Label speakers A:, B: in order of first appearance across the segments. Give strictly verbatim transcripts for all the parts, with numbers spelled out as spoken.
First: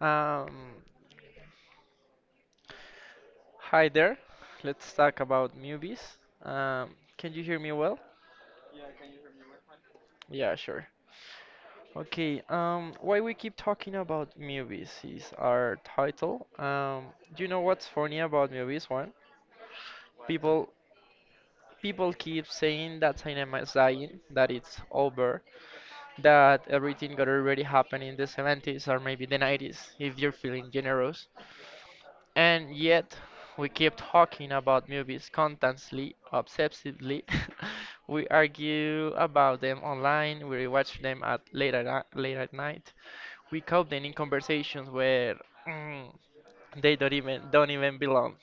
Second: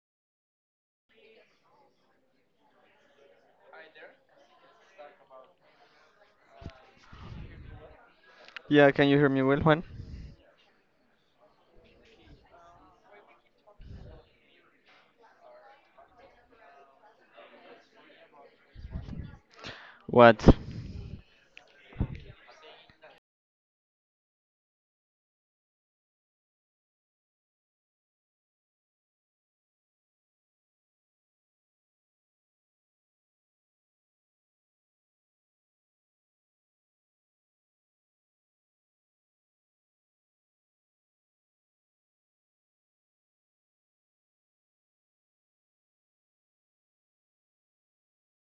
A: Um, Hi there. Let's talk about movies. Um, can you hear me well?
B: Yeah, can you hear me well, Juan?
A: Yeah, sure. Okay, um, why we keep talking about movies is our title. Um, do you know what's funny about movies, one?
B: What?
A: People people keep saying that cinema is dying, that it's over, that everything got already happened in the seventies or maybe the nineties, if you're feeling generous. And yet, we keep talking about movies constantly, obsessively. We argue about them online, we rewatch them at late at, ni- late at night. We caught them in conversations where mm, they don't even don't even belong.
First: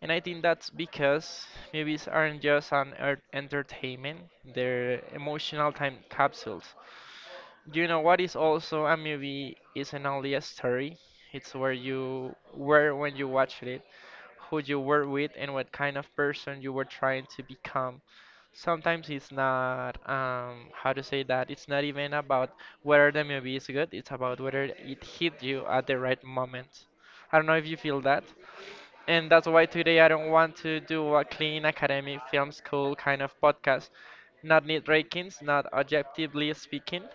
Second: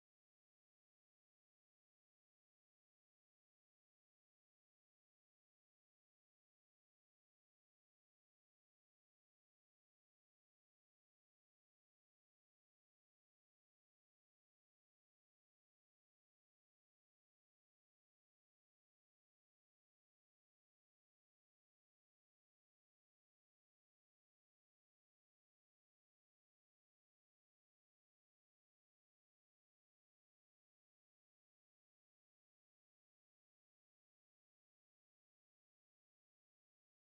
A: And I think that's because movies aren't just an er- entertainment; they're emotional time capsules. You know what is also a movie isn't only a story; it's where you were when you watched it, who you were with and what kind of person you were trying to become. Sometimes it's not, um, how to say that, it's not even about whether the movie is good, it's about whether it hit you at the right moment. I don't know if you feel that. And that's why today I don't want to do a clean academic film school kind of podcast. Not need rankings, not objectively speaking.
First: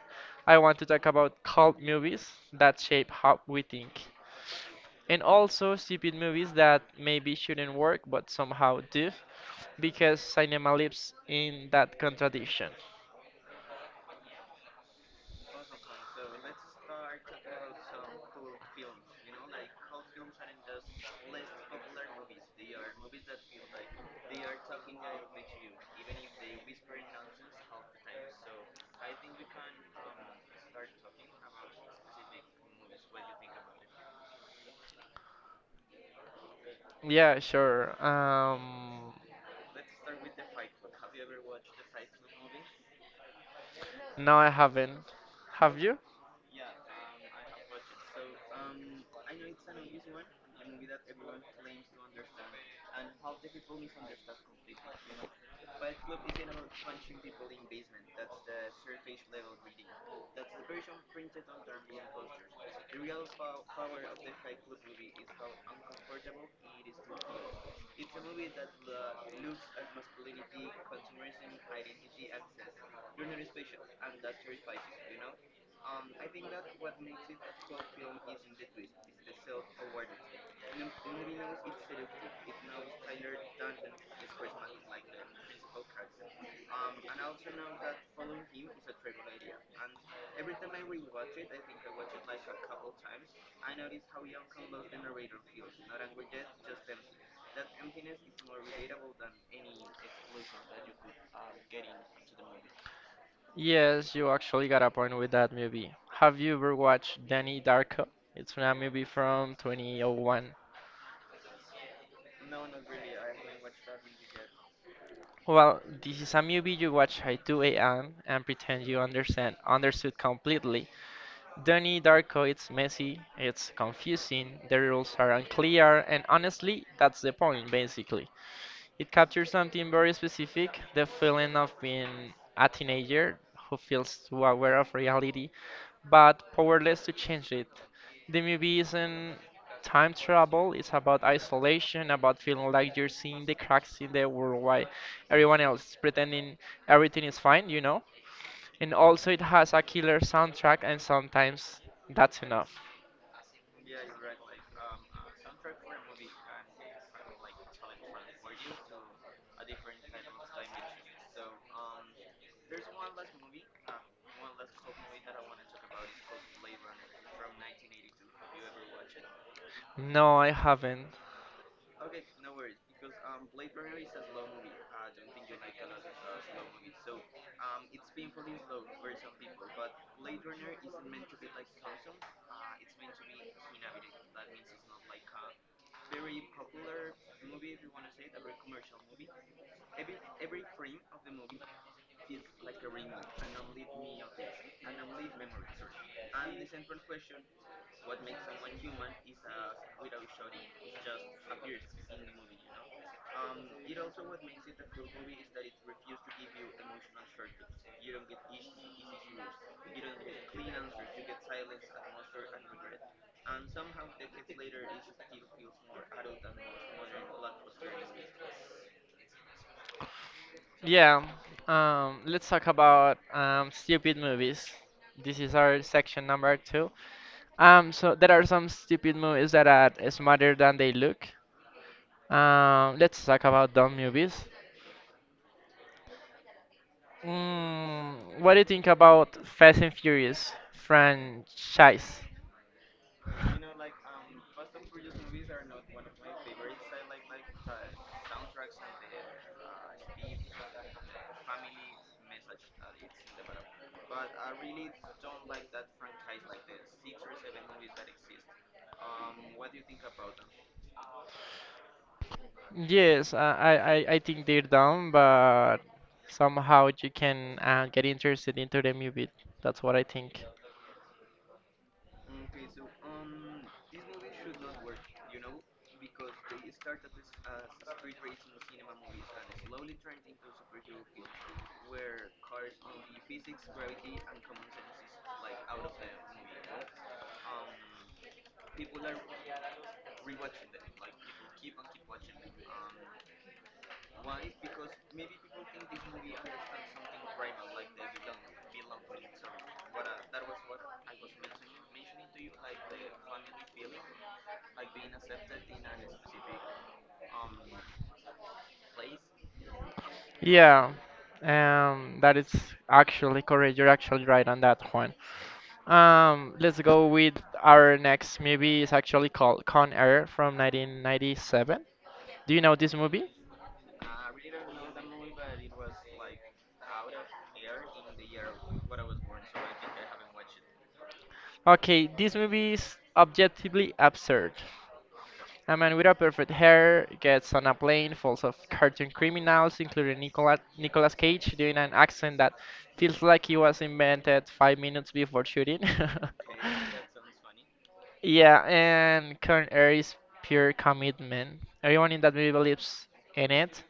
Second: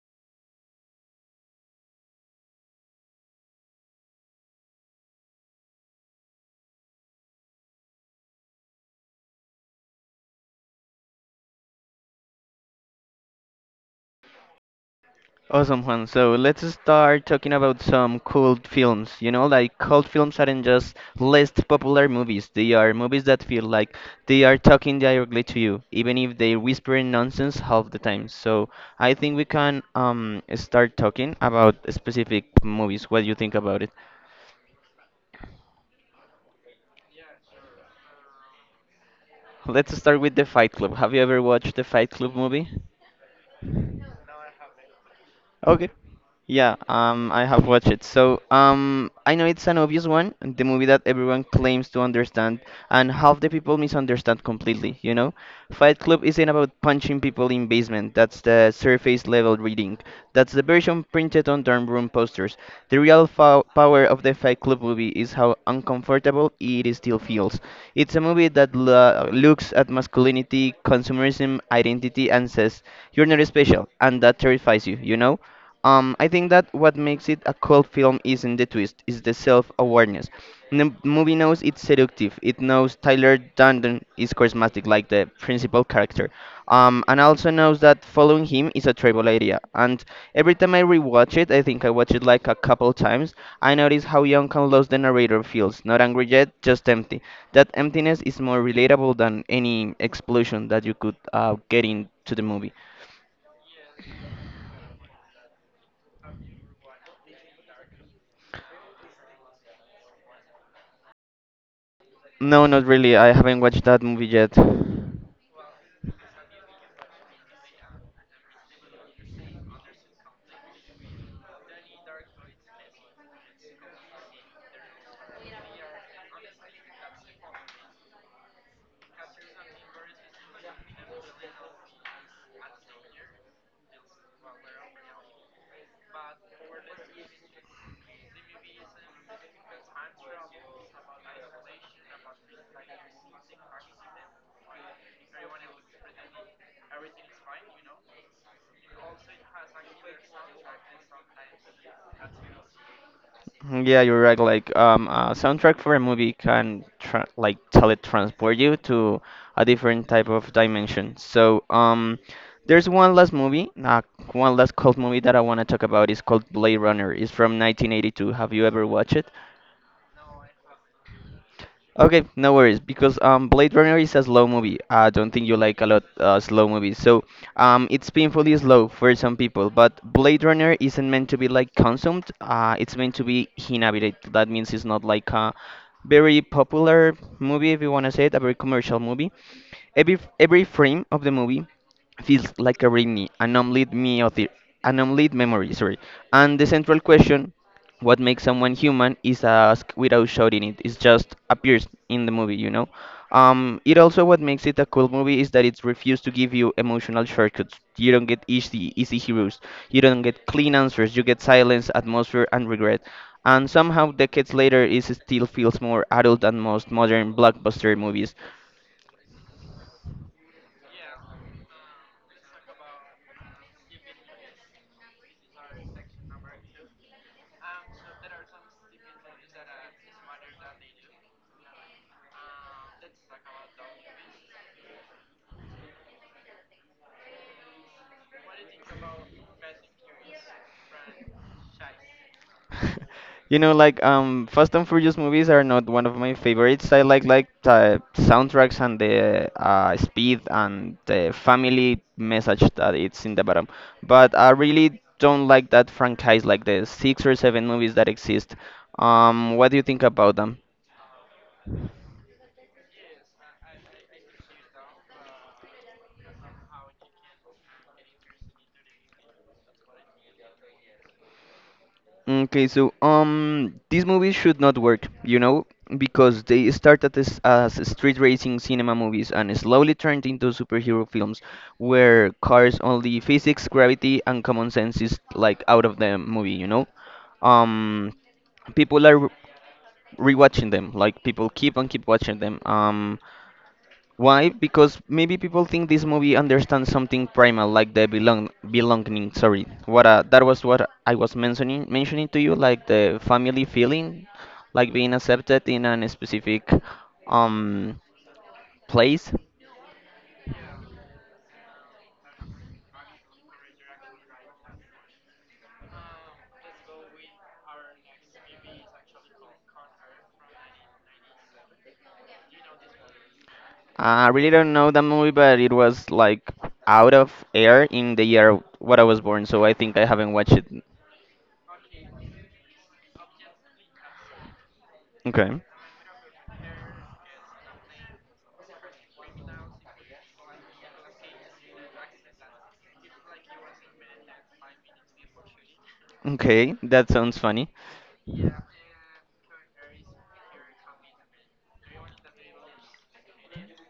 A: I want to talk about cult movies that shape how we think, and also stupid movies that maybe shouldn't work but somehow do, because cinema lives in that contradiction.
B: Awesome, Juan. So let's start talking about some cult films. You know, like cult films aren't just least popular movies. They are movies that feel like they are talking directly to you, even if they whisper nonsense half the time. So I think we can um start talking about specific movies. What do you think about it?
A: Yeah, sure. Um,
B: Let's start with The Fight Club. Have you ever watched The Fight Club movie?
A: no, I haven't. Have
B: Okay.
A: you?
B: Yeah, um, I have watched it. So, um, I know it's an obvious one, the movie that everyone claims to understand, and half the people misunderstand completely, you know? Fight Club isn't about punching people in basement. That's the surface level reading. That's the version printed on dorm room posters. The real fo power of the Fight Club movie is how uncomfortable it still feels. It's a movie that lo looks at masculinity, consumerism, identity, and says, you're not special, and that terrifies you, you know? Um, I think that what makes it a cult film isn't the twist, it's the self-awareness. The movie knows it's seductive. It knows Tyler Durden is charismatic, like the principal character, um, and also knows that following him is a terrible idea. And every time I rewatch it, I think I watch it like a couple times. I notice how young and lost the narrator feels, not angry yet, just empty. That emptiness is more relatable than any explosion that you could uh, get into the movie.
A: Yes, you actually got a point with that movie. Have you ever watched Danny Darko? It's a movie from twenty oh one.
B: No, not really. I haven't watched that movie yet. Mm,
A: Well, this is a movie you watch at two a m and pretend you understand understood completely. Donnie Darko, it's messy, it's confusing, the rules are unclear, and honestly, that's the point basically. It captures something very specific: the feeling of being a teenager who feels too aware of reality but powerless to change it. The movie isn't time travel, it's about isolation, about feeling like you're seeing the cracks in the world while everyone else pretending everything is fine, you know? And also, it has a killer soundtrack, and sometimes that's enough.
B: yeah, you're right. Like, um, a soundtrack for a movie can tra like teletransport you to a different type of dimension. So, um, there's one last movie, uh, one last cult movie that I want to talk about. It's called Blade Runner. It's from nineteen eighty-two. Have you ever watched it?
A: No, I haven't.
B: Okay, no worries, because um, Blade Runner is a slow movie. I don't think you like a lot uh, slow movies, so um, it's painfully slow for some people. But Blade Runner isn't meant to be like consumed. Uh, it's meant to be inhabited. That means it's not like a very popular movie, if you want to say it, a very commercial movie. Every, every frame of the movie feels like a readme, an unlit me of the, an unlit memory, sorry. And the central question, what makes someone human, is asked without shouting it. It just appears in the movie, you know. Um, it also what makes it a cool movie is that it's refused to give you emotional shortcuts. You don't get easy, easy heroes. You don't get clean answers. You get silence, atmosphere, and regret. And somehow, decades later, it still feels more adult than most modern blockbuster movies.
A: Yeah, um, let's talk about um, stupid movies. This is our section number two. Um, so there are some stupid movies that are smarter than they look. Um, let's talk about dumb movies. Mm, what do you think about Fast and Furious franchise?
B: You know, like um, Fast and Furious movies are not one of my favorites. I like like the soundtracks and the uh, speed and the family message that it's in the bottom. But I really don't like that franchise, like the six or seven movies that exist. Um, what do you think about them?
A: Yes, I, I, I I think they're down, but somehow you can uh, get interested into the movie. That's what I think.
B: Okay, so um, these movies should not work, you know, because they started as, as street racing cinema movies and slowly turned into superhero films where cars only physics, gravity, and common sense is like out of the movie, you know. Um, people are re- rewatching them, like people keep on keep watching them. Um, why? Because maybe people think this movie understands something primal, like the belong belonging. Sorry, what uh, that was what I was mentioning mentioning to you, like the family feeling, like being accepted in a specific um place.
A: Yeah, um, that is actually correct. You're actually right on that one. Um, let's go with our next movie. It's actually called Con Air from nineteen ninety-seven. Do you know this movie?
B: I really don't know that movie, but it was like out of air in the year what I was born, so I think I haven't watched it.
A: Okay, this movie is objectively absurd.
B: Okay,
A: A man with a perfect hair gets on a plane full of cartoon criminals, including Nicola, Nicolas Cage doing an accent that feels like he was invented five minutes before shooting.
B: okay, that sounds funny.
A: Yeah, and current air is pure commitment. Everyone in that movie believes in it.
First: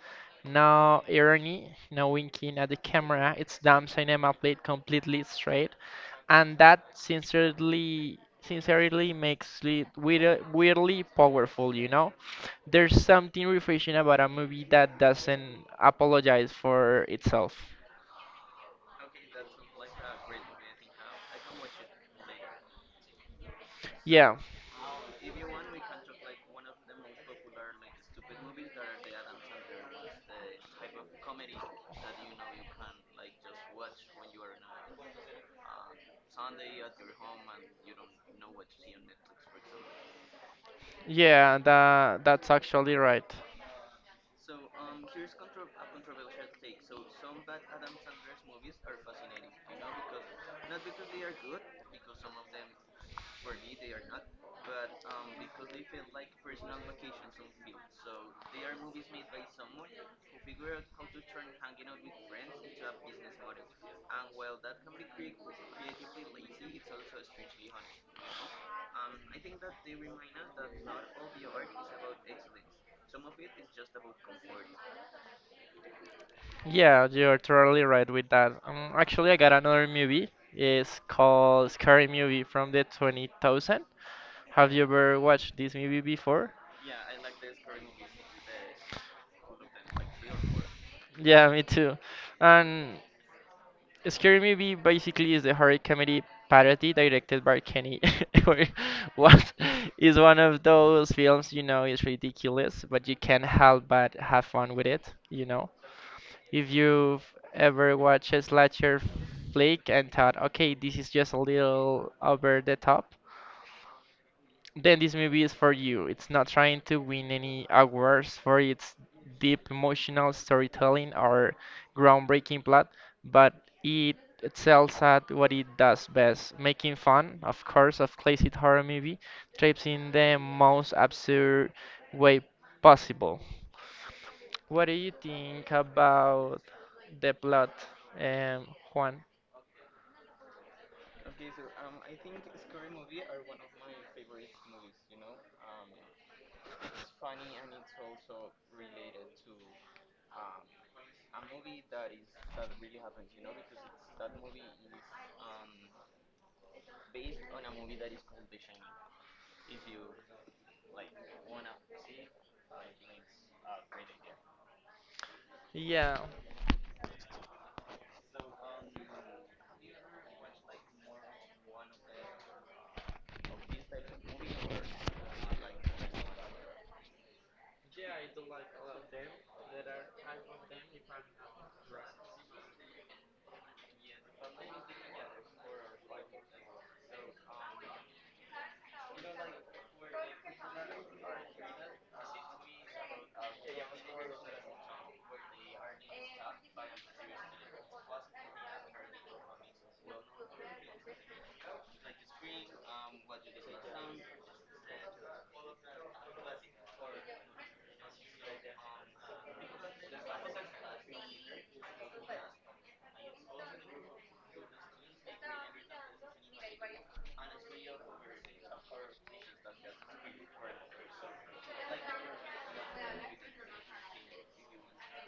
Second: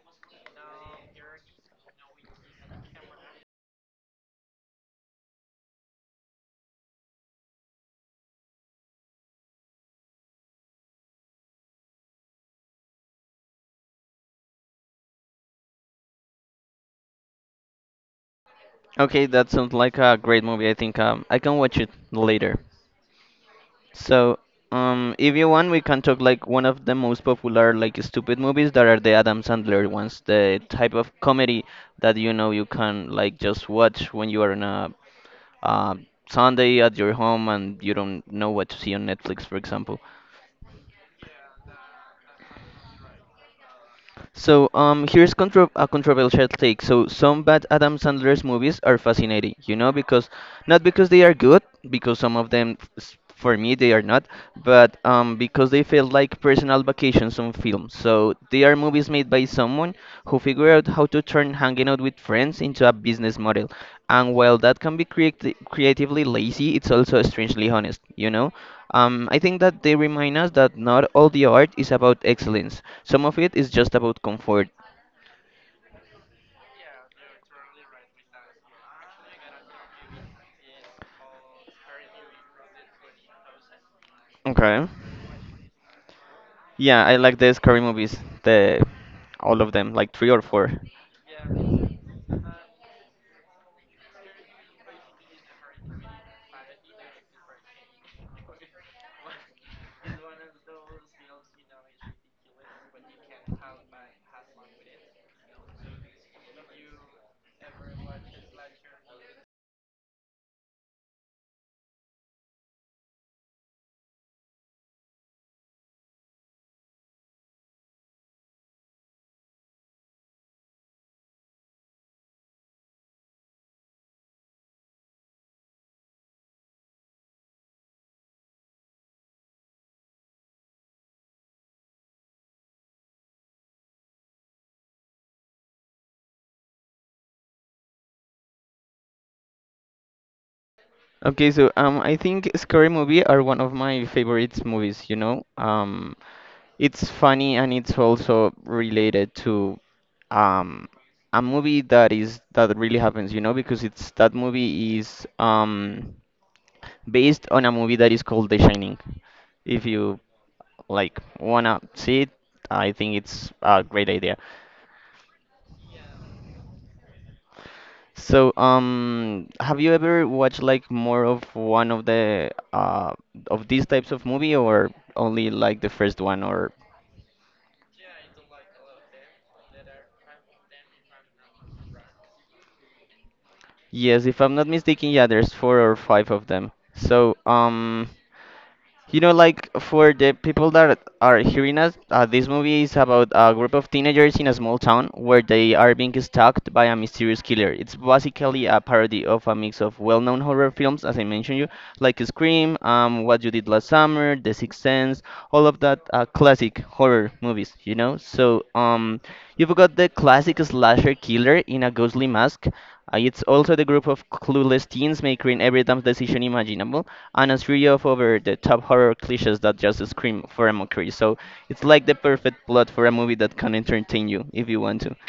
A: No irony, no winking at the camera. It's damn cinema played completely straight, and that sincerely, sincerely makes it weird, weirdly powerful. You know, there's something refreshing about a movie that doesn't apologize for itself.
B: Okay, that sounds like a great movie. I think um I can watch it later.
A: Yeah,
B: So, um, if you want, we can talk like one of the most popular like stupid movies that are the Adam Sandler ones, the type of comedy that you know you can like just watch when you are on a uh, Sunday at your home and you don't know what to see on Netflix, for example.
A: yeah, that that's actually right.
B: So um, here's contro a controversial take. So some bad Adam Sandler's movies are fascinating, you know, because not because they are good, because some of them, s- for me, they are not, but um, because they feel like personal vacations on film. So they are movies made by someone who figured out how to turn hanging out with friends into a business model. And while that can be creati- creatively lazy, it's also strangely honest, you know? Um, I think that they remind us that not all the art is about excellence. Some of it is just about comfort.
A: Yeah, you're totally right with that. Um, actually, I got another movie. It's called Scary Movie from the two thousand. Have you
B: Okay.
A: ever watched this movie before?
B: Yeah, I like the scary movies, the all of them, like three or four.
A: Yeah, me too. And Scary Movie basically is the horror comedy parody directed by Kenny. Or what is one of those films, you know, it's ridiculous, but you can't help but have fun with it, you know? If you've ever watched a slasher flick and thought, okay, this is just a little over the top, then this movie is for you. It's not trying to win any awards for its deep emotional storytelling or groundbreaking plot, but it excels at what it does best, making fun, of course, of classic horror movie tropes in the most absurd way possible. What do you think about the plot, um, Juan?
B: Okay, so um, I think scary movie are one of my favorite movies, you know? Um, It's funny and it's also related to um, a movie that is that really happens, you know, because it's that movie is um, based on a movie that is called The Shining. If you like wanna see it, I think it's a great idea.
A: Yeah,
B: So, um, have you ever watched like more of one of the uh of these types of movie or only like the first one or? Yes, if I'm not mistaken, yeah, there's four or five of them. So, um, you know, like for the people that are hearing us, uh, this movie is about a group of teenagers in a small town where they are being stalked by a mysterious killer. It's basically a parody of a mix of well-known horror films, as I mentioned you, like Scream, um, What You Did Last Summer, The Sixth Sense, all of that uh, classic horror movies. You know, so um, you've got the classic slasher killer in a ghostly mask. Uh, it's also the group of clueless teens making every dumb decision imaginable and a three of over the top horror cliches that just scream for a mockery. So it's like the perfect plot for a movie that can entertain you if you want to.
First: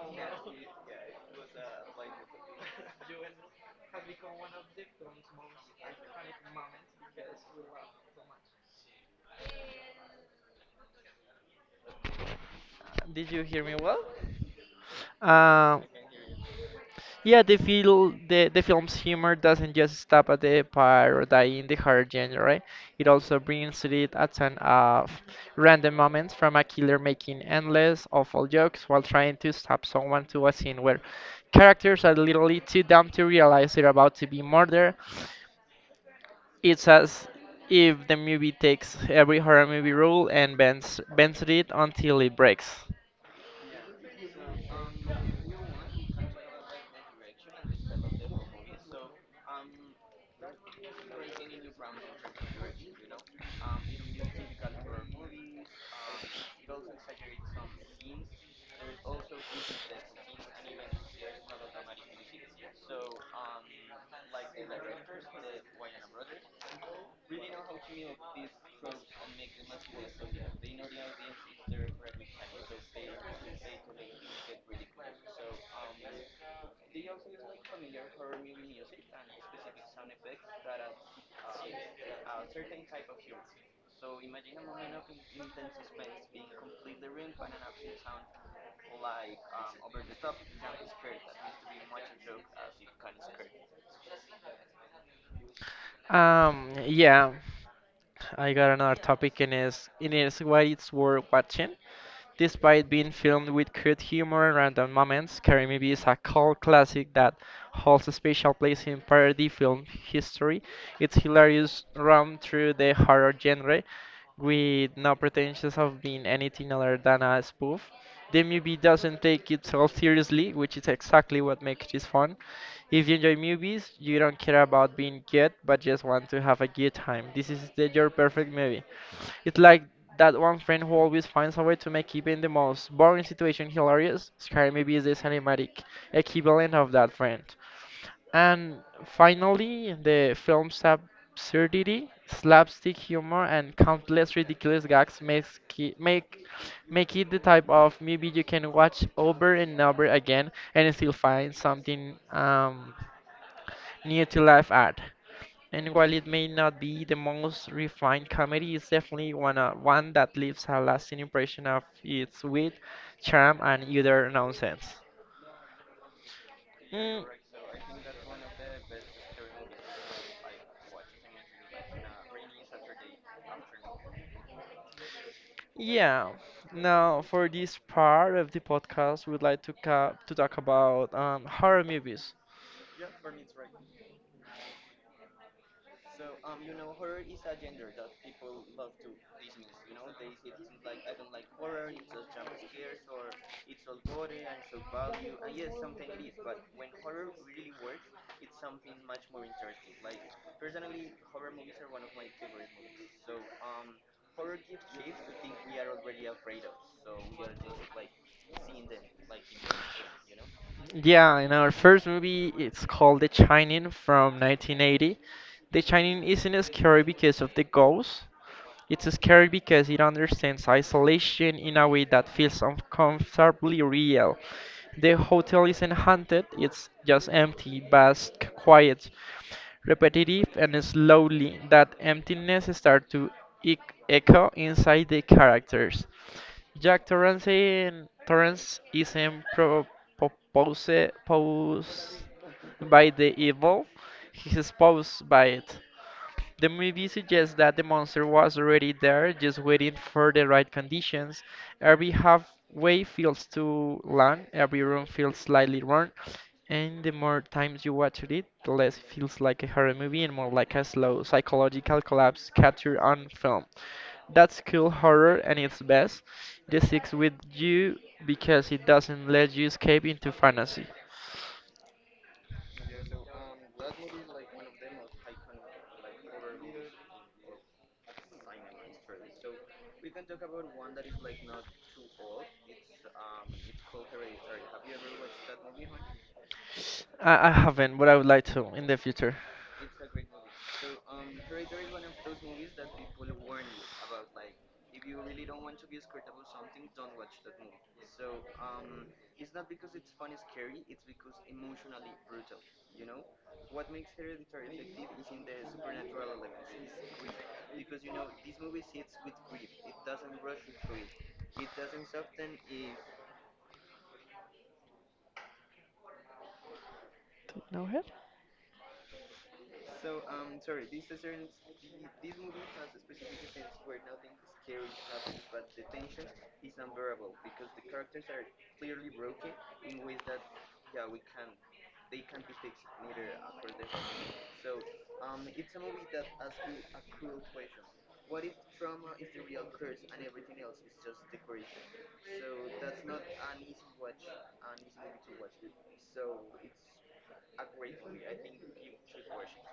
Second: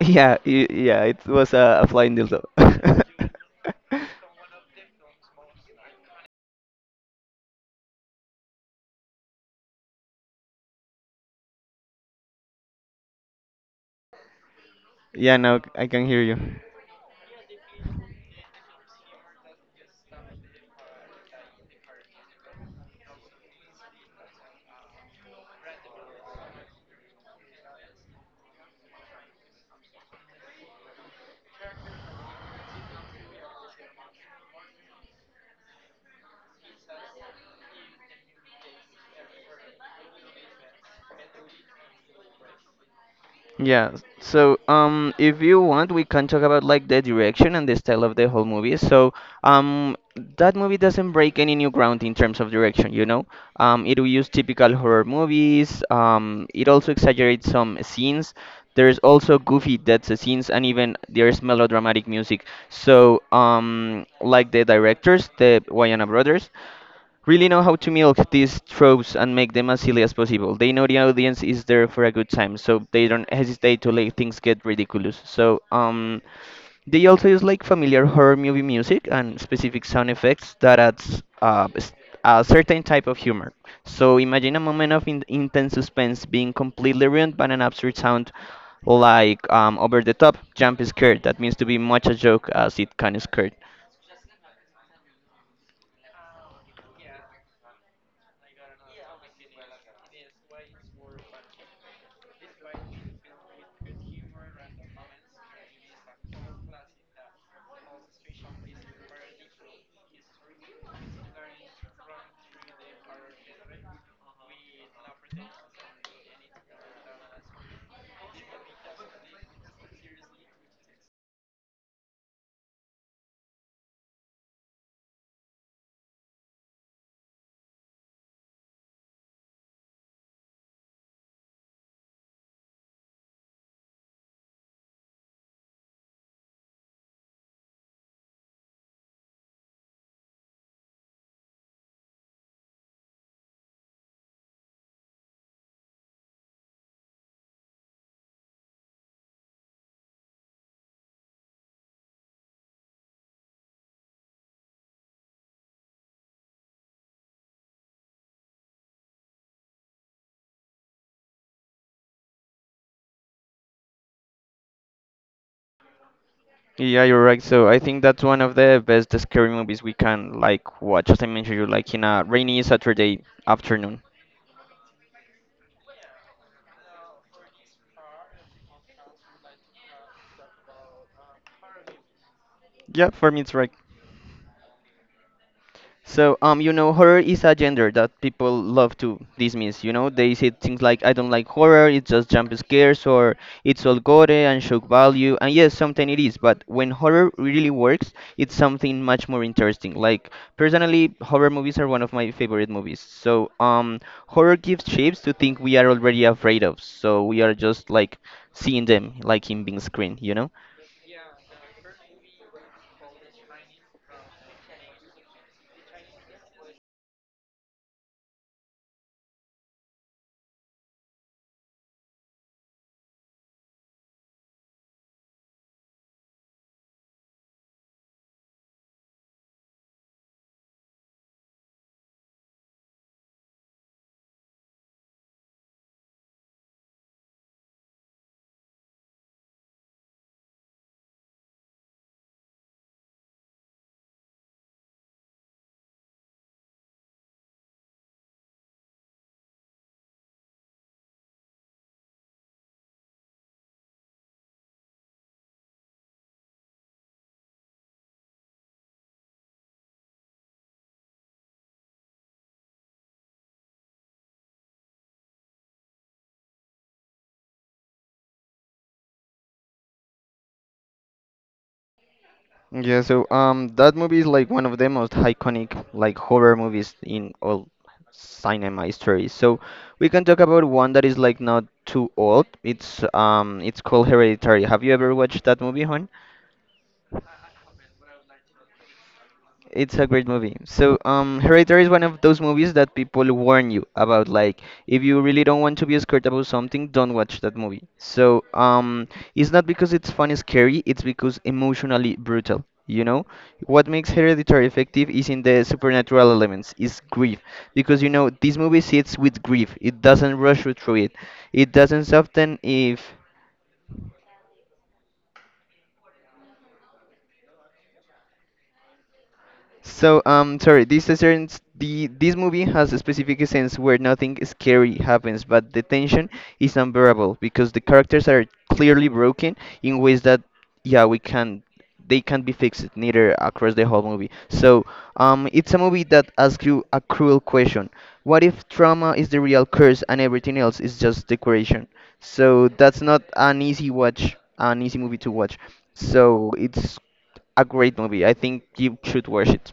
B: Yeah, y- yeah, it was a, a flying dildo.
A: did you hear me well?
B: yeah, now
A: Uh,
B: I can hear you.
A: Yeah, the feel the, the film's humor doesn't just stop at the parodying the horror genre, right? It also brings to it a ton of random moments, from a killer making endless awful jokes while trying to stop someone, to a scene where characters are literally too dumb to realize they're about to be murdered. It's as if the movie takes every horror movie rule and bends bends it until it breaks.
B: Yeah. s- So, um, if you want, we can talk about like the direction and the style of the whole movie. So, um, that movie doesn't break any new ground in terms of direction, you know? Um, it will use typical horror movies. Um, it also exaggerates some scenes. There's also goofy death scenes and even there's melodramatic music. So, um, like the directors, the Wayana brothers, really know how to milk these tropes and make them as silly as possible. They know the audience is there for a good time, so they don't hesitate to let things get ridiculous. So, um, they also use like familiar horror movie music and specific sound effects that adds uh, s- a certain type of humor. So imagine a moment of in- intense suspense being completely ruined by an absurd sound like um, over the top jump scare that means to be much a joke as it kind of scared.
A: Um, yeah. I got another topic, and is and is why it's worth watching. Despite being filmed with crude humor and random moments, Karamibi is a cult classic that holds a special place in parody film history. Its hilarious run through the horror genre, with no pretensions of being anything other than a spoof. The movie doesn't take itself seriously, which is exactly what makes it fun. If you enjoy movies, you don't care about being good, but just want to have a good time. This is the, your perfect movie. It's like that one friend who always finds a way to make even the most boring situation hilarious. Sky maybe is the cinematic equivalent of that friend. And finally, the film's absurdity, slapstick humor, and countless ridiculous gags makes ki- make make it the type of movie you can watch over and over again and still find something um, new to laugh at. And while it may not be the most refined comedy, it's definitely one, uh, one that leaves a lasting impression of its wit, charm, and utter nonsense.
B: Yeah, you're
A: Mm,
B: right. So I think that's one of the best scary movies we can like watch. As I mentioned, you like in a rainy Saturday afternoon.
A: yeah. Now, for this part of the podcast, we'd like to ca- to talk about um, horror movies.
B: Yeah, for me it's right. So, um, you know, horror is a gender that people love to dismiss. You know, they say things like, "I don't like horror; it's just jump scares," or "It's all gore and shock value." And yes, sometimes it is. But when horror really works, it's something much more interesting. Like personally, horror movies are one of my favorite movies. So, um, horror gives shapes to things we are already afraid of. So we are just like seeing them, like in being screen. You know.
A: Yeah, in our first movie, it's called The Shining from nineteen eighty. The Shining isn't as scary because of the ghosts. It's scary because it understands isolation in a way that feels uncomfortably real. The hotel isn't haunted, it's just empty, vast, quiet, repetitive, and slowly that emptiness starts to ec- echo inside the characters. Jack Torrance, Torrance isn't pro- proposed posed by the evil, he's posed by it. The movie suggests that the monster was already there, just waiting for the right conditions. Every halfway feels too long, every room feels slightly wrong, and the more times you watch it, the less it feels like a horror movie and more like a slow psychological collapse captured on film. That's cool horror and its best. This sticks with you because it doesn't let you escape into fantasy.
B: Yeah, so um, that movie is like one of the most iconic like horror movies in all cinema history. So we can talk about one that is like not too old. It's um, it's called Hereditary. Have you ever watched that movie?
A: I, I haven't, but I would like to in the future.
B: It's a great movie. So, um, Hereditary is one of those movies that people warn you about. Like, if you really don't want to be scared about something, don't watch that movie. So, um, it's not because it's fun and scary, it's because emotionally brutal. You know, what makes Hereditary effective is in the supernatural elements, is grief. Because, you know, this movie sits with grief, it doesn't rush you through it, it doesn't soften if.
A: No.
B: So, um, sorry, this is certain, s- the this movie has a specific sense where nothing scary happens, but the tension is unbearable because the characters are clearly broken in ways that, yeah, we can they can't be fixed neither across the whole movie. So, um, it's a movie that asks you a cruel question: what if trauma is the real curse and everything else is just decoration? So that's not an easy watch, an easy movie to watch. So it's a great movie. I think you should watch it.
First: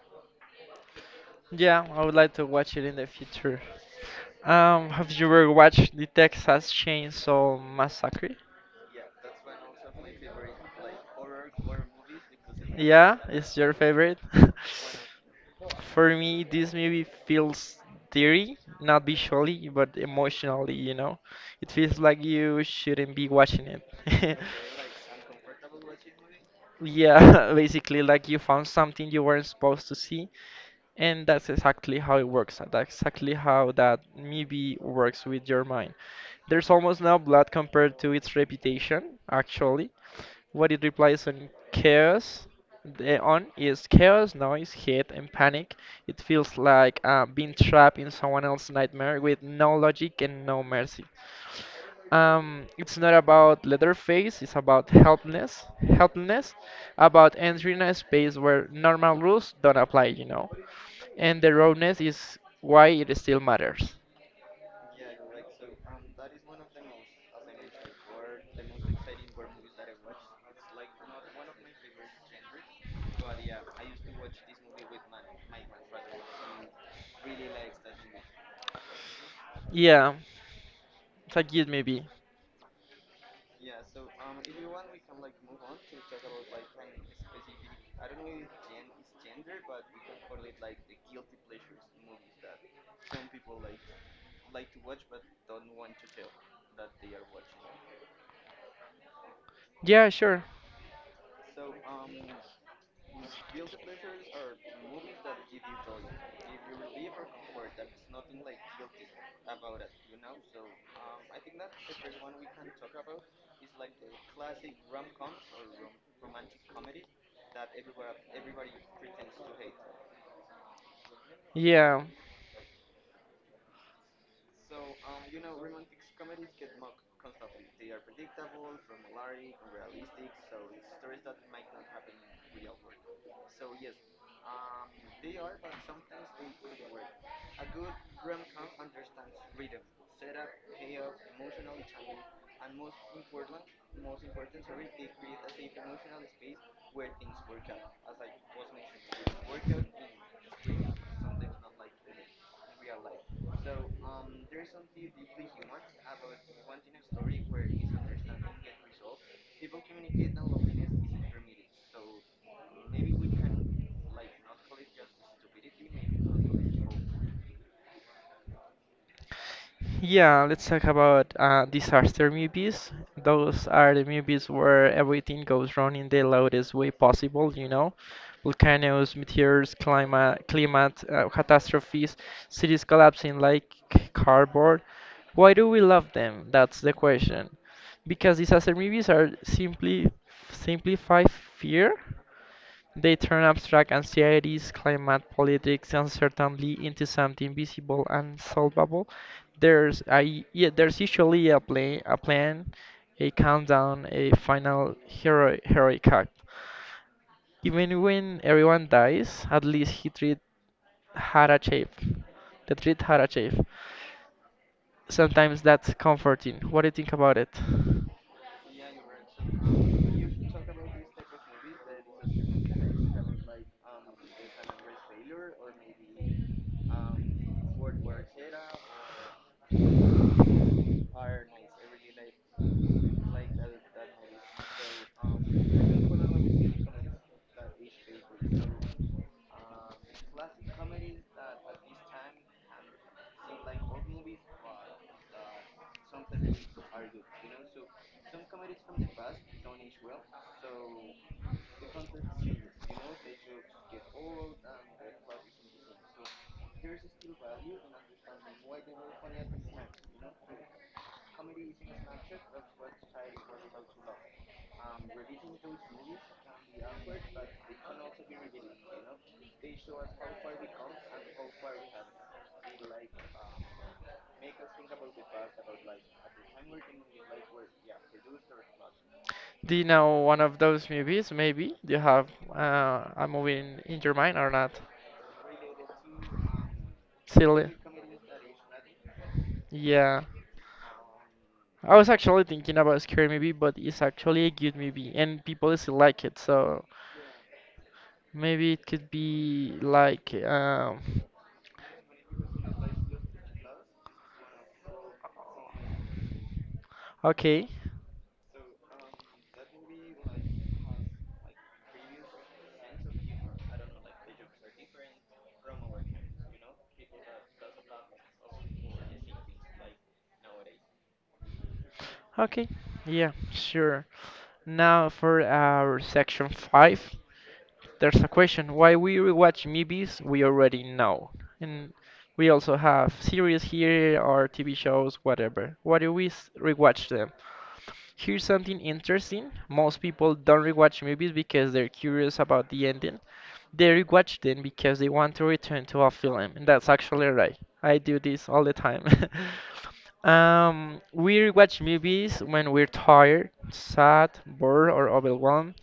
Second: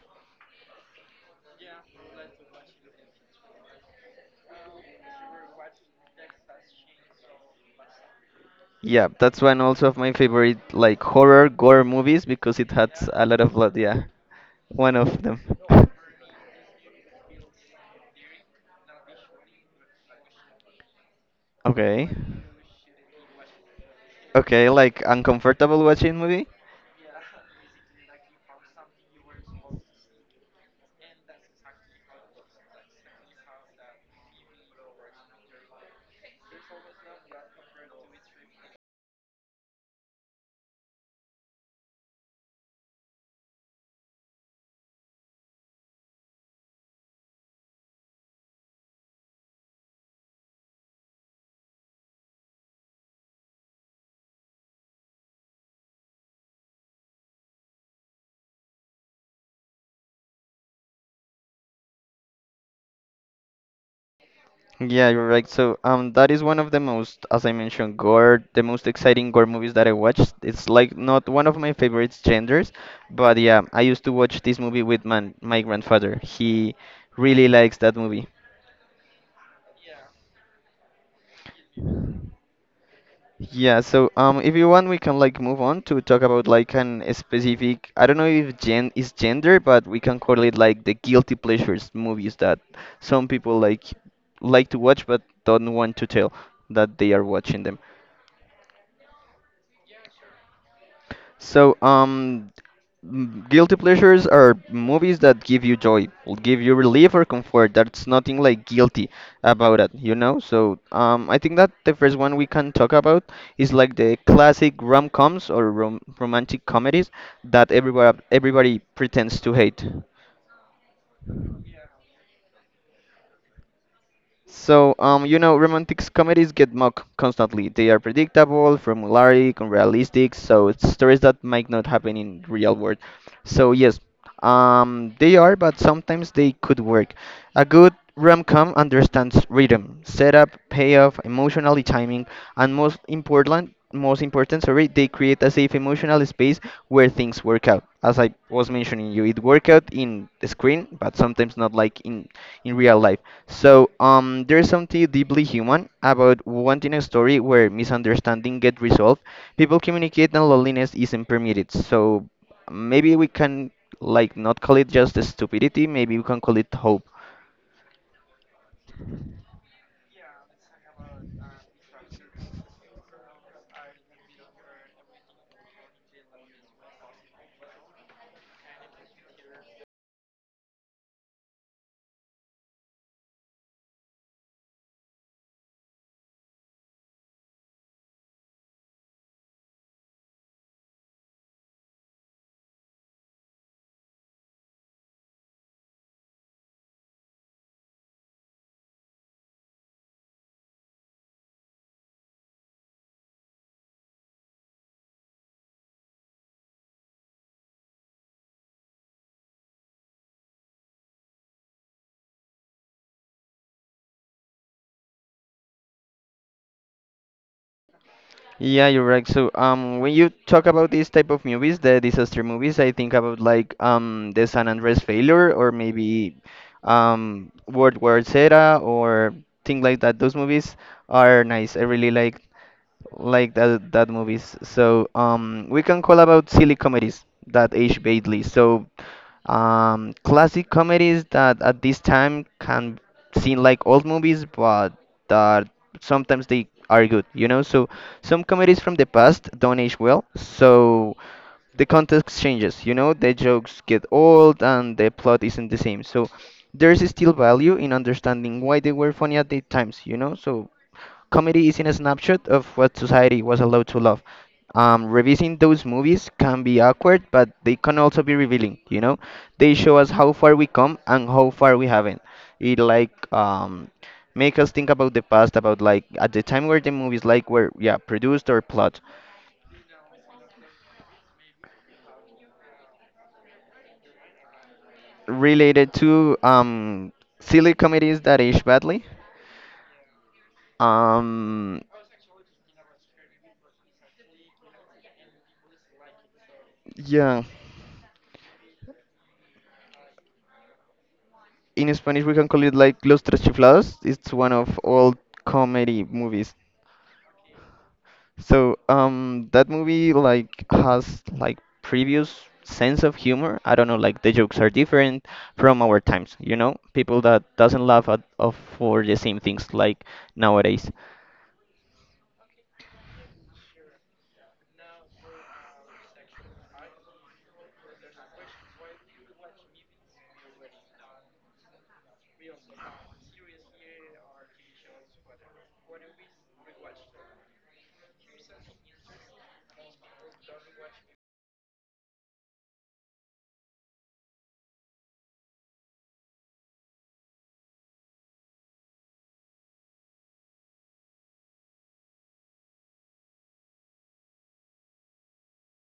A: Yeah, I would like to watch it in the future. Um, have you ever watched the Texas Chainsaw Massacre?
B: Yeah, that's one also of my favorite like horror gore movies because it had
A: Yeah,
B: a lot of
A: it's your
B: blood. Yeah,
A: favorite.
B: one of them.
A: For me, this movie feels dirty, not visually, but emotionally, you know? It feels
B: Okay,
A: like you shouldn't be watching it.
B: okay, like uncomfortable watching movie.
A: Yeah, basically, like you found something you weren't supposed to see. And that's exactly how it works. That's exactly how that maybe works with your mind. There's almost no blood compared to its reputation, actually. What it replies on chaos the on is chaos, noise, hate, and panic. It feels like uh, being trapped in someone else's nightmare with no logic and no mercy. Um, it's not about Leatherface, it's about helplessness, helplessness, about entering a space where normal rules don't apply, you know. And the rawness is why it still matters.
B: Yeah, you're right. So, um, that is one of the most, as I mentioned, gore, the most exciting gore movies that I watched. It's like not one of my favorite genders, but yeah, I used to watch this movie with man, my grandfather. He really likes that movie.
A: Yeah, Sajid maybe.
B: Yeah, so um, if you want, we can like move on to talk about like an a specific. I don't know if gen is gender, but we can call it like the guilty pleasures movies that some people like like to watch but don't want to tell that they are watching them.
A: Yeah, sure.
B: So, um, m- guilty pleasures are movies that give you joy, will give you relief or comfort. That's nothing like guilty about it, you know? So, um, I think that the first one we can talk about is like the classic rom-coms or rom romantic comedies that everybody everybody pretends to hate.
A: Yeah.
B: So, um, you know, romantic comedies get mocked constantly. They are predictable, formulaic, unrealistic, so it's stories that might not happen in real world. So yes, um, they are, but sometimes they could work. A good rom-com understands rhythm, setup, payoff, emotional timing, and most important, most important, sorry, they create a safe emotional space where things work out. As I was mentioning you, it work out in the screen, but sometimes not like in in real life. So, um, there's something deeply human about wanting a story where misunderstanding get resolved. People communicate and loneliness isn't permitted. So, maybe we can like not call it just stupidity. Maybe we can call it hope.
A: Yeah, let's talk about uh, disaster movies. Those are the movies where everything goes wrong in the loudest way possible, you know? Volcanoes, meteors, climate, climate uh, catastrophes, cities collapsing like cardboard. Why do we love them? That's the question. Because disaster movies are simply simplify fear, they turn abstract anxieties, climate, politics, uncertainty, into something visible and solvable. There's a, yeah, there's usually a plan, a plan, a countdown, a final hero, heroic act. Even when everyone dies, at least he treat had a shape. The treat had a shape. Sometimes that's comforting. What do you think about it?
B: Yeah, you're right. So, um, when you talk about these type of movies, the disaster movies, I think about like um the San Andreas failure or maybe um World War Z or thing like that. Those movies are nice. I really like like that that movies. So um, we can call about silly comedies that age badly. So um, classic comedies that at this time can seem like old movies, but that sometimes they are good. You know, so some comedies from the past don't age well. So the context changes. You know, the jokes get old and the plot isn't the same. So there's still value in understanding why they were funny at the times. You know, so comedy isn't a snapshot of what society was allowed to love. Um, revising those movies can be awkward, but they can also be revealing. You know, they show us how far we come and how far we haven't. It like um, make us think about the past, about like at the time where the movies like were yeah produced or plot
A: Do you know one of those movies? Maybe do you have uh, a movie in, in your mind or not?
B: related to um
A: Silly.
B: silly comedies that age badly.
A: Yeah.
B: Um,
A: I was actually thinking about Scary Movie, but it's actually a good movie, and people still like it. So
B: yeah.
A: maybe it could be like, um,
B: In Spanish we can call it like Los Tres Chiflados. It's one of old comedy movies.
A: okay,
B: So um, that movie like has like previous sense of humor. I don't know, like the jokes are different from our times. You know, people that doesn't laugh at of for the same things like nowadays.
A: okay, yeah, sure. Now for our section five. There's a question: why we rewatch movies we already know. And we also have series here or T V shows, whatever. Why do we s- rewatch them? Here's something interesting. Most people don't rewatch movies because they're curious about the ending. They rewatch them because they want to return to a film, and that's actually right. I do this all the time. Um, we rewatch movies when we're tired, sad, bored, or overwhelmed.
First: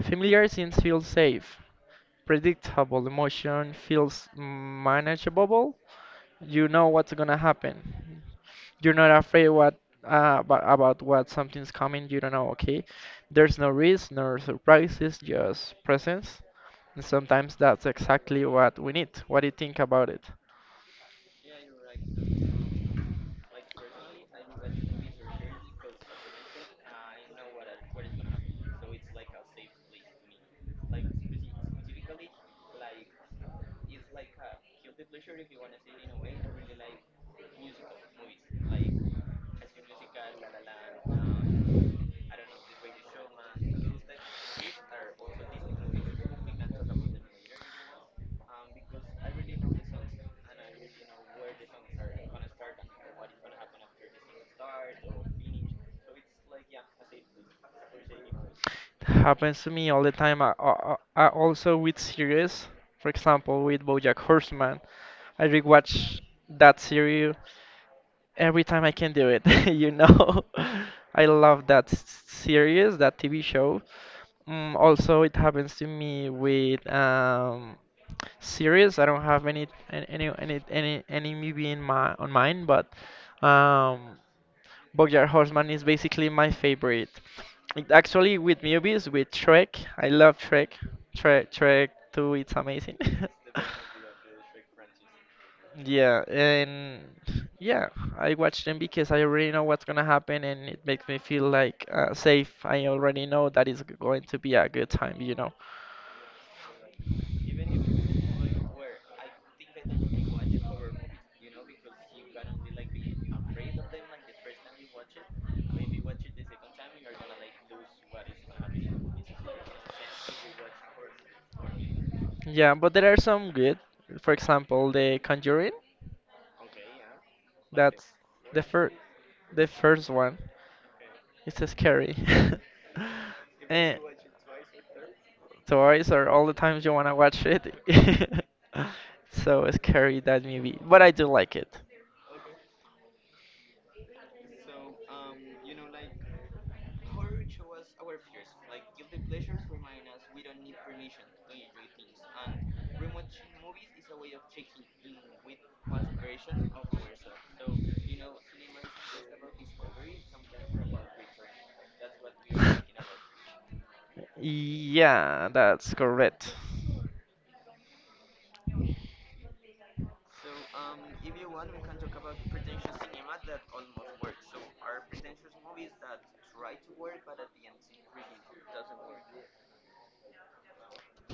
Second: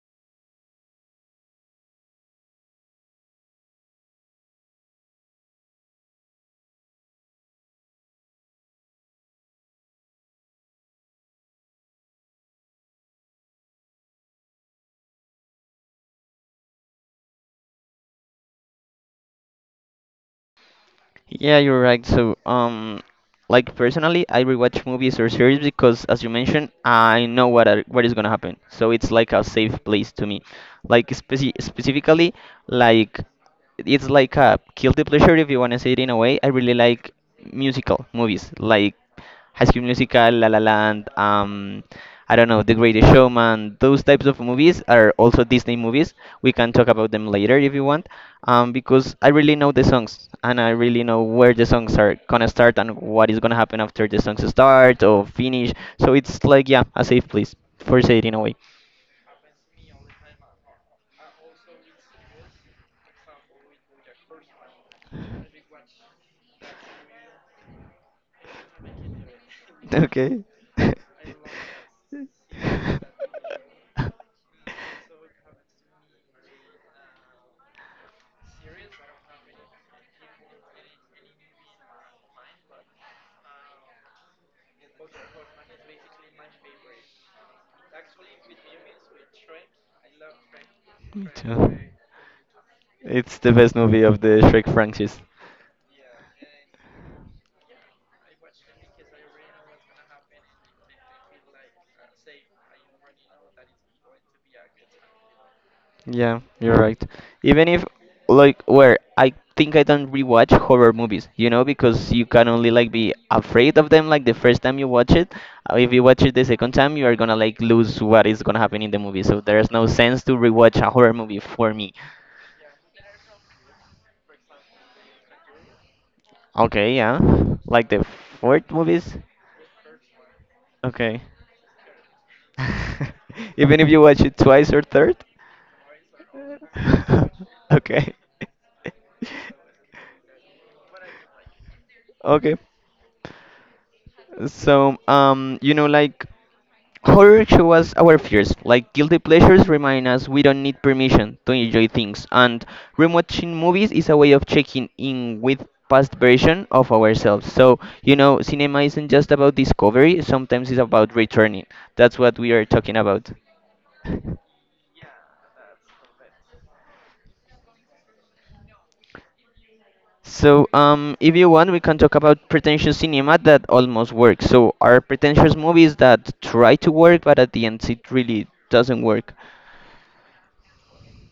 A: Familiar scenes feel safe, predictable emotion feels manageable. You know what's gonna happen. You're not afraid what uh, about, about what something's coming. You don't know. Okay, there's no risk, no surprises, just presence. And sometimes that's exactly what we need. What do you think about it?
B: Yeah, you're right. So, um, like personally, I rewatch movies or series because, as you mentioned, I know what are, what is gonna happen. So it's like a safe place to me. Like speci specifically, like it's like a guilty pleasure if you wanna say it in a way. I really like musical movies, like High School Musical, La La Land, um, I don't know, The Greatest Showman. Those types of movies are also Disney movies. We can talk about them later if you want um, because I really know the songs and I really know where the songs are gonna start and what is gonna happen after the songs start or finish. So it's like yeah, a safe place for say it in a way.
A: It happens to me all the time. I, I, I also with series, for example, with BoJack Horseman, I rewatch that series every time I can do it. you
B: Okay.
A: know, I love that s- series, that T V show. Mm, also, it happens to me with um, series. I don't have any an- any any any any movie in my on mine, but um, Bojack Horseman is basically my favorite. It actually with movies with Shrek. I love Shrek.
B: Me
A: Shrek
B: too.
A: Shrek two, it's amazing.
B: It's the best movie of the Shrek franchise.
A: Yeah, and yeah, I watch them because I already know what's gonna happen and it makes me feel like uh, safe. I already know that it's going to be a good time, you know.
B: Yeah, you're right. Even if like where I think I don't rewatch horror movies, you know, because you can only like be afraid of them like the first time you watch it. Uh, If you watch it the second time, you are gonna like lose what is gonna happen in the movie. So there's no sense to rewatch a horror movie for me.
A: Yeah, but there are some good. For example, The Conjuring.
B: Okay, yeah. Like the
A: That's the
B: fourth
A: first
B: movies.
A: the first one.
B: Okay.
A: It's scary.
B: Even if
A: And
B: you watch it twice or third?
A: twice or all the times you want to watch it.
B: Okay.
A: So scary that movie, but I do like it.
B: Okay. So, um, you know, like horror shows our fears, like guilty pleasures remind us we don't need permission to enjoy things, and rewatching movies is a way of checking in with past version of ourselves. So, you know, cinema isn't just about discovery, sometimes it's about returning. That's what we are talking about.
A: Yeah, that's correct.
B: So, um, if you want, we can talk about pretentious cinema that almost works. So, are pretentious movies that try to work, but at the end it really doesn't work.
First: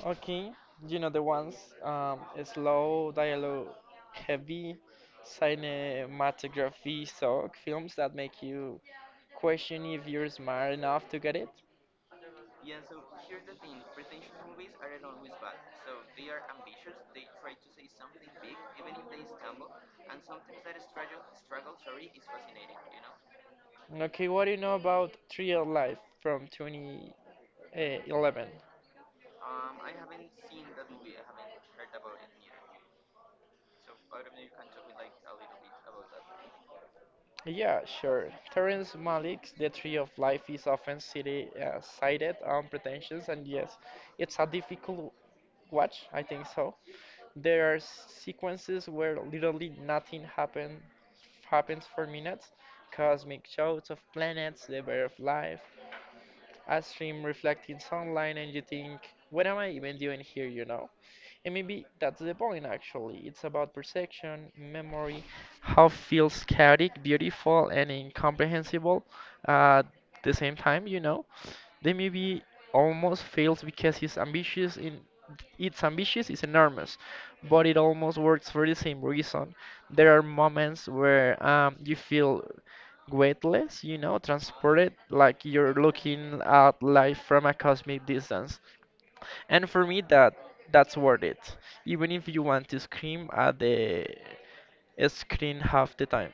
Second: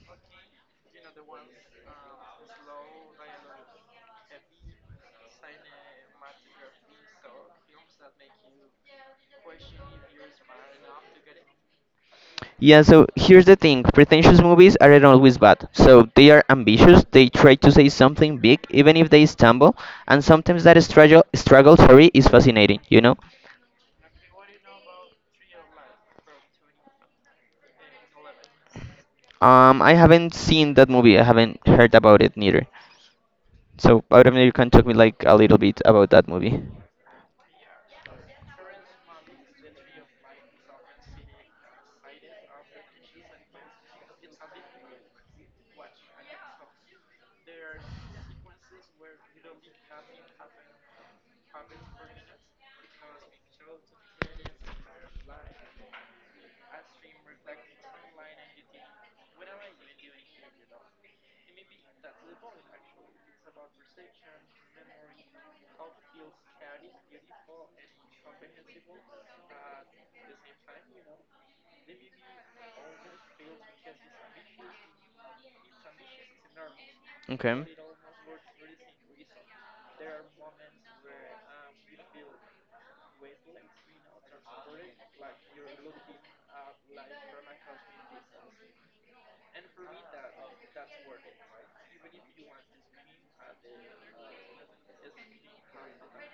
A: Okay, you know the ones, um, slow dialogue, heavy cinematography sock films that make you question if you're smart enough to get it.
B: Yeah, so here's the thing pretentious movies aren't always bad. So they are ambitious, they try to say something big, even if they stumble, and sometimes that struggle, struggle sorry, is fascinating, you know?
A: Okay, what do you know about Real Life from two thousand eleven?
B: Um, I haven't seen that movie, I haven't heard about it neither. So I don't know, you can talk me like a little bit about that movie.
A: Yeah, sure. Terrence Malick's The Tree of Life is often city, uh, cited on pretensions, and yes, it's a difficult watch, I think so. There are sequences where literally nothing happen, happens for minutes. Cosmic shouts of planets, the birth of life, a stream reflecting sunlight, and you think, what am I even doing here, you know? And maybe that's the point, actually. It's about perception, memory, how feels chaotic, beautiful, and incomprehensible at the same time, you know? The movie almost fails because it's ambitious in it's ambitious is enormous,
B: Okay.
A: but it almost works for the same reason. There are moments where um, you feel weightless, you know, transported, like you're looking at life from a cosmic distance, and for me that that's worth it even if you want to scream at the screen half the time.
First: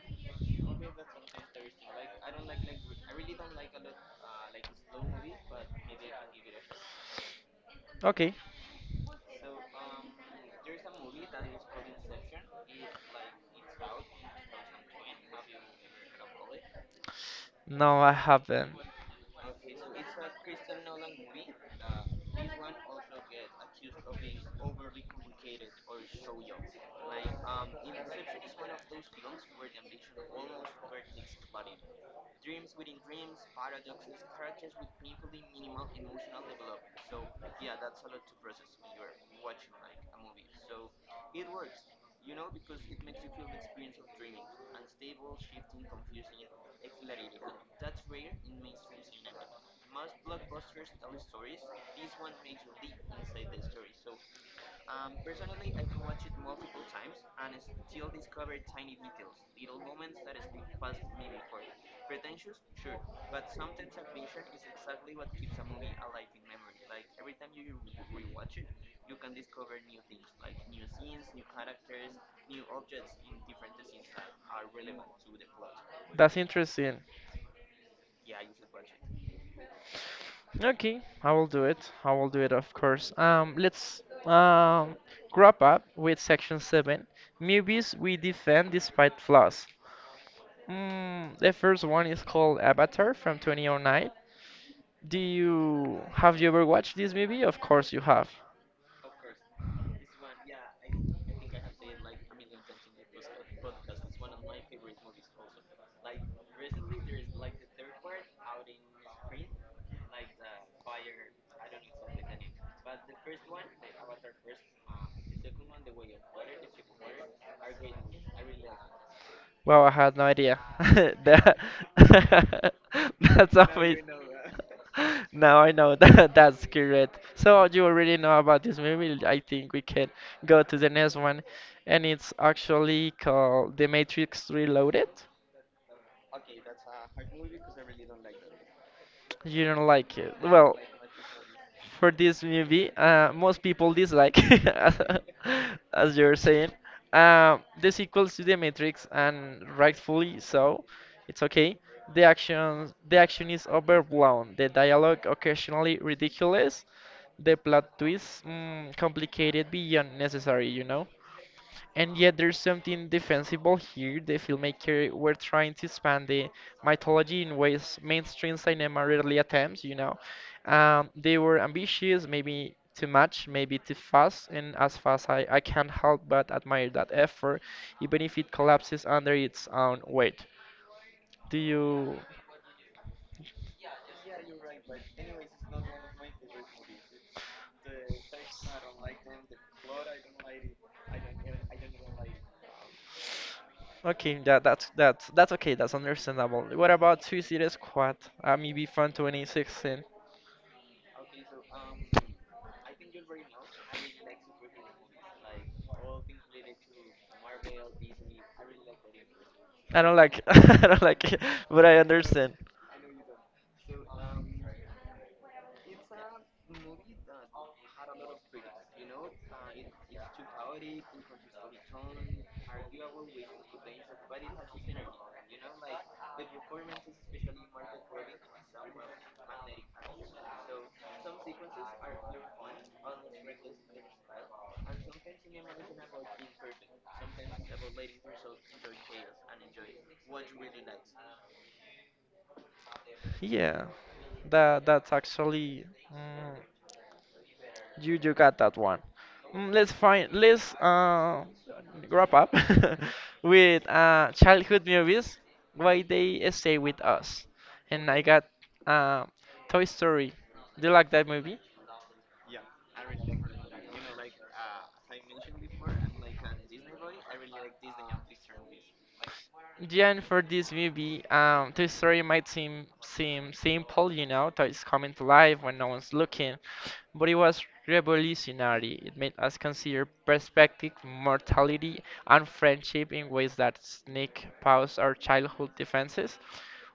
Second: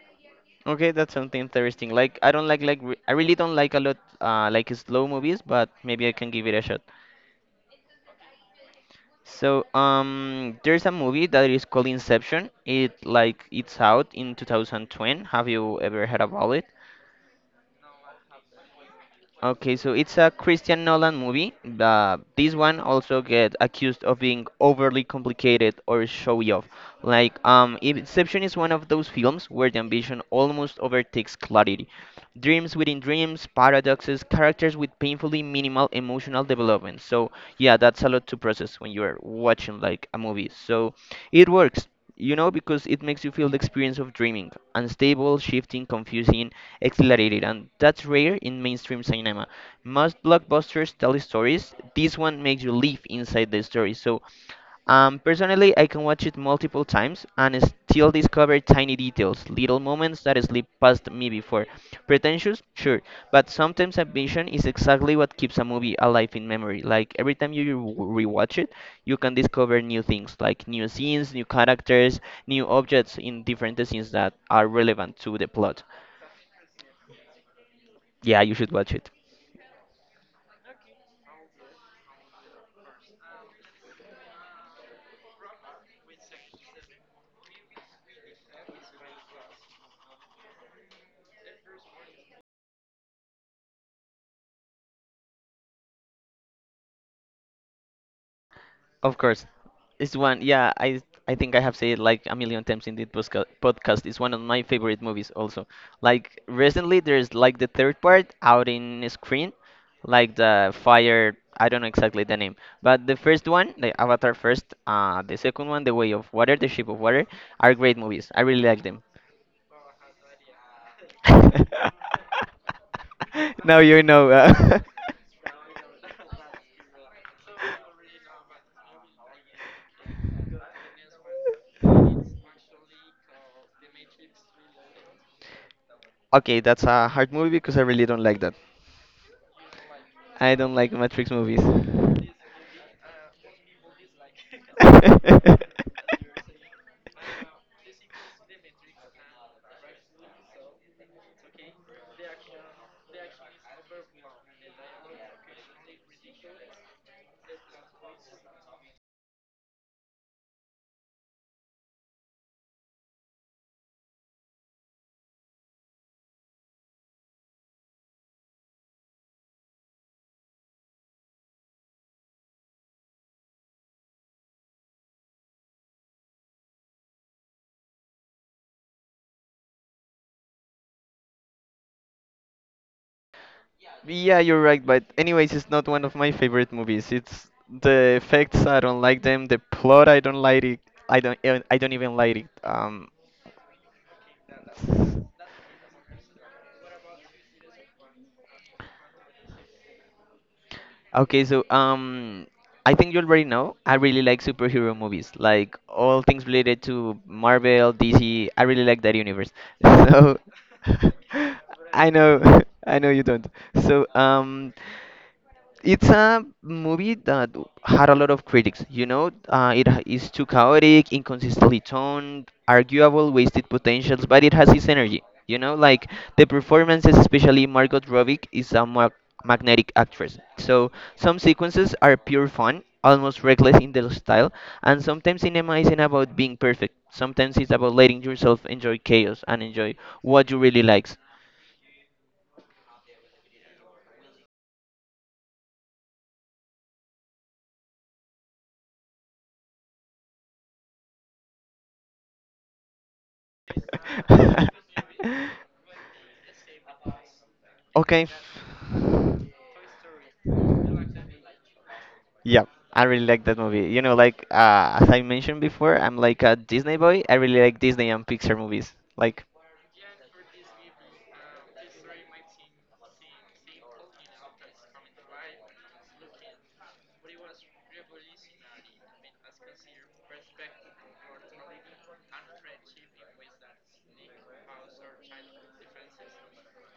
B: Okay, that's something interesting. Like I don't like like re I really don't like a lot uh like slow movies, but maybe I can give it a shot.
A: Okay.
B: So um there's a movie that is called Inception. It like it's out in two thousand twenty. Have you ever heard about it?
A: Now I have them.
B: Okay, so it's a Christian Nolan movie. Uh, this one also get accused of being overly complicated or showy off. Like, um, Inception is one of those films where the ambition almost overtakes clarity. Dreams within dreams, paradoxes, characters with painfully minimal emotional development. So yeah, that's a lot to process when you're watching like a movie. So it works you know, because it makes you feel the experience of dreaming, unstable, shifting, confusing, exhilarated, and that's rare in mainstream cinema. Most blockbusters tell stories, this one makes you live inside the story. So, um, personally, I can watch it multiple times and still discover tiny details, little moments that slip past me before. Pretentious? Sure, but sometimes ambition is exactly what keeps a movie alive in memory. Like every time you re- rewatch it, you can discover new things, like new scenes, new characters, new objects in different scenes that are relevant to the plot.
A: That's interesting.
B: Yeah, you should watch it.
A: Okay, I will do it. I will do it, of course. Um let's um wrap up with section seven, movies we defend despite flaws. Mm, the first one is called Avatar from twenty oh nine. Do you have you ever watched this movie? Of course you have.
B: Of course, it's one. Yeah, I I think I have said it like a million times in this posca- podcast. It's one of my favorite movies. Also, like recently, there's like the third part out in screen, like the fire. I don't know exactly the name, but the first one, the Avatar first, uh, the second one, The Way of Water, The Shape of Water, are great movies. I really like them.
A: Wow, I had no idea. That that's
B: Now you
A: amazing.
B: know. Uh,
A: Now I know that that's correct. So you already know about this movie. I think we can go to the next one, and it's actually called The Matrix Reloaded.
B: okay, that's a hard movie because I really don't like
A: You don't like it.
B: I don't
A: Well,
B: like Matrix movies.
A: for this movie, uh, most people dislike, as you're saying, um, the sequels to The Matrix, and rightfully so. It's okay. The action, the action is overblown. The dialogue occasionally ridiculous. The plot twist mm, complicated beyond necessary. You know. And yet there's something defensible here. The filmmaker were trying to expand the mythology in ways mainstream cinema rarely attempts, you know. Um, they were ambitious, maybe too much, maybe too fast, and as fast I, I can't help but admire that effort, even if it collapses under its own weight. Do you.
B: Yeah, you're right, but anyways, it's not one of my favorite movies. It's the effects, I don't like them. The plot, I don't like it. I don't, I don't even like it. Um,
A: Okay, that that's that's that's okay, that's understandable. What about Suicide Squad? I'm E B fan twenty sixteen.
B: Okay, so um, I think you already know. I really like superhero movies, like all things related to Marvel, D C. I really like that universe.
A: I don't
B: So
A: like I don't like it, but I
B: I know,
A: understand.
B: I know you don't. So um, it's a movie that had a lot of critics. You know, uh, it h- is too chaotic, inconsistently toned, arguable, wasted potentials, but it has its energy. You know, like the performances, especially Margot Robbie, is a ma- magnetic actress. So some sequences are pure fun, almost reckless in their style, and sometimes cinema isn't about being perfect. Sometimes it's about letting yourself enjoy chaos and enjoy what you really likes.
A: Yeah, that that's actually mm, you you got that one. Mm, let's find let's uh wrap up with uh childhood movies, why they stay with us. And I
B: Okay.
A: got uh Toy Story. Do you like that movie?
B: Yeah, I really like that movie. You know, like uh, as I mentioned before, I'm like a Disney boy. I really like Disney and Pixar movies. Like,
A: Yeah, and for this movie, um, the story might seem seem simple, you know, that it's coming to life when no one's looking, but it was revolutionary. It made us consider perspective, mortality, and friendship in ways that sneak past our childhood defenses.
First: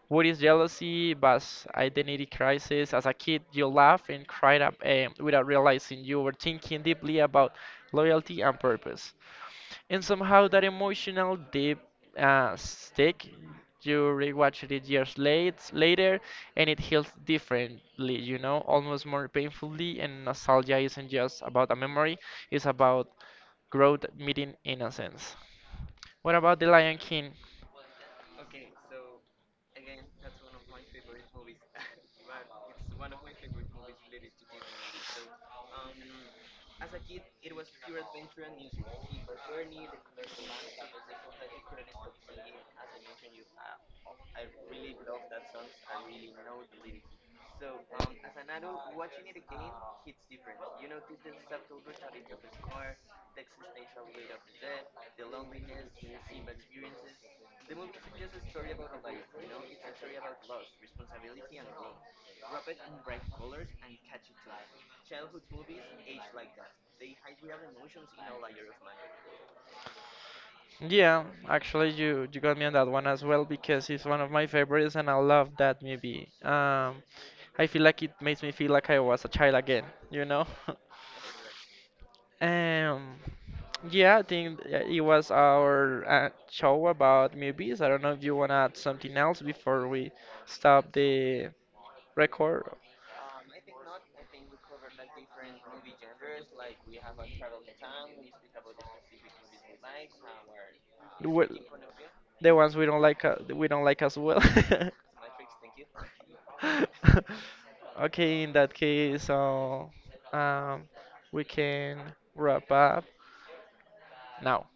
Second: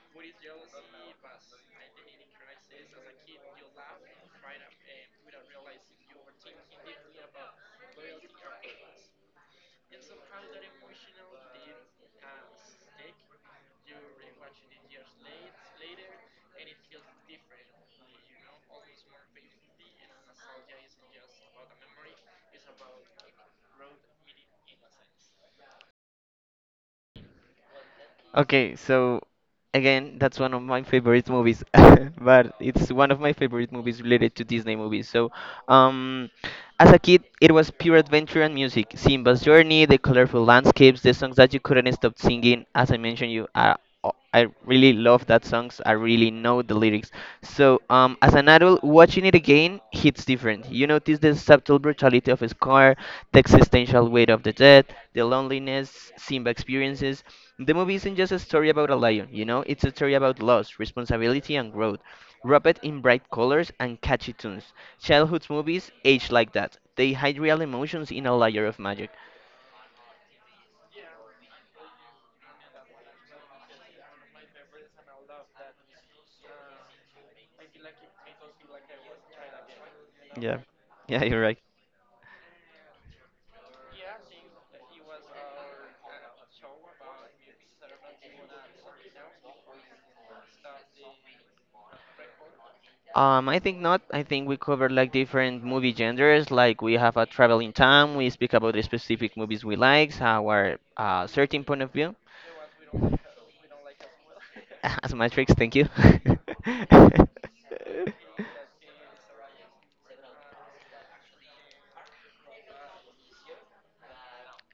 A: What is jealousy, was identity crisis? As a kid, you laugh and cried up eh, without realizing you were thinking deeply about loyalty and purpose. And somehow that emotional deep uh, stick. You rewatch it years late, later, and it heals differently, you know, almost more painfully. And nostalgia isn't just about a memory, it's about growth meeting innocence. What about The Lion King?
B: okay, so again, that's one of my favorite movies, but it's one of my favorite movies related to Disney movies. So, um, as a kid, it was pure adventure and music. Simba's journey, the colorful landscapes, the songs that you couldn't stop singing. As I mentioned, you, I, I really love that songs. I really know the lyrics. So, um, as an adult, watching it again hits different. You notice the subtle brutality of his car, the existential weight of the death, the loneliness Simba experiences. The movie isn't just a story about a lion, you know, it's a story about loss, responsibility, and growth. Wrapped in bright colors and catchy tunes. Childhood movies age like that. They hide real emotions in a layer of magic.
A: Yeah, actually, you, you got me on that one as well because it's one of my favorites and I love that movie. Um, I feel like it makes me feel like I was a child again, you know?
B: Yeah, yeah, you're right.
A: Um, yeah, I think uh, it was our uh, show about movies. I don't know if you want to add something else before we stop the record.
B: Um, I think not. I think we covered like different movie genres. Like we have a traveling time. We speak about the specific movies we like, our uh,
A: Well,
B: certain point of view.
A: the ones we don't like, uh, we don't like as well.
B: As Matrix, thank you.
A: Okay, in that case, so um, we can wrap up now.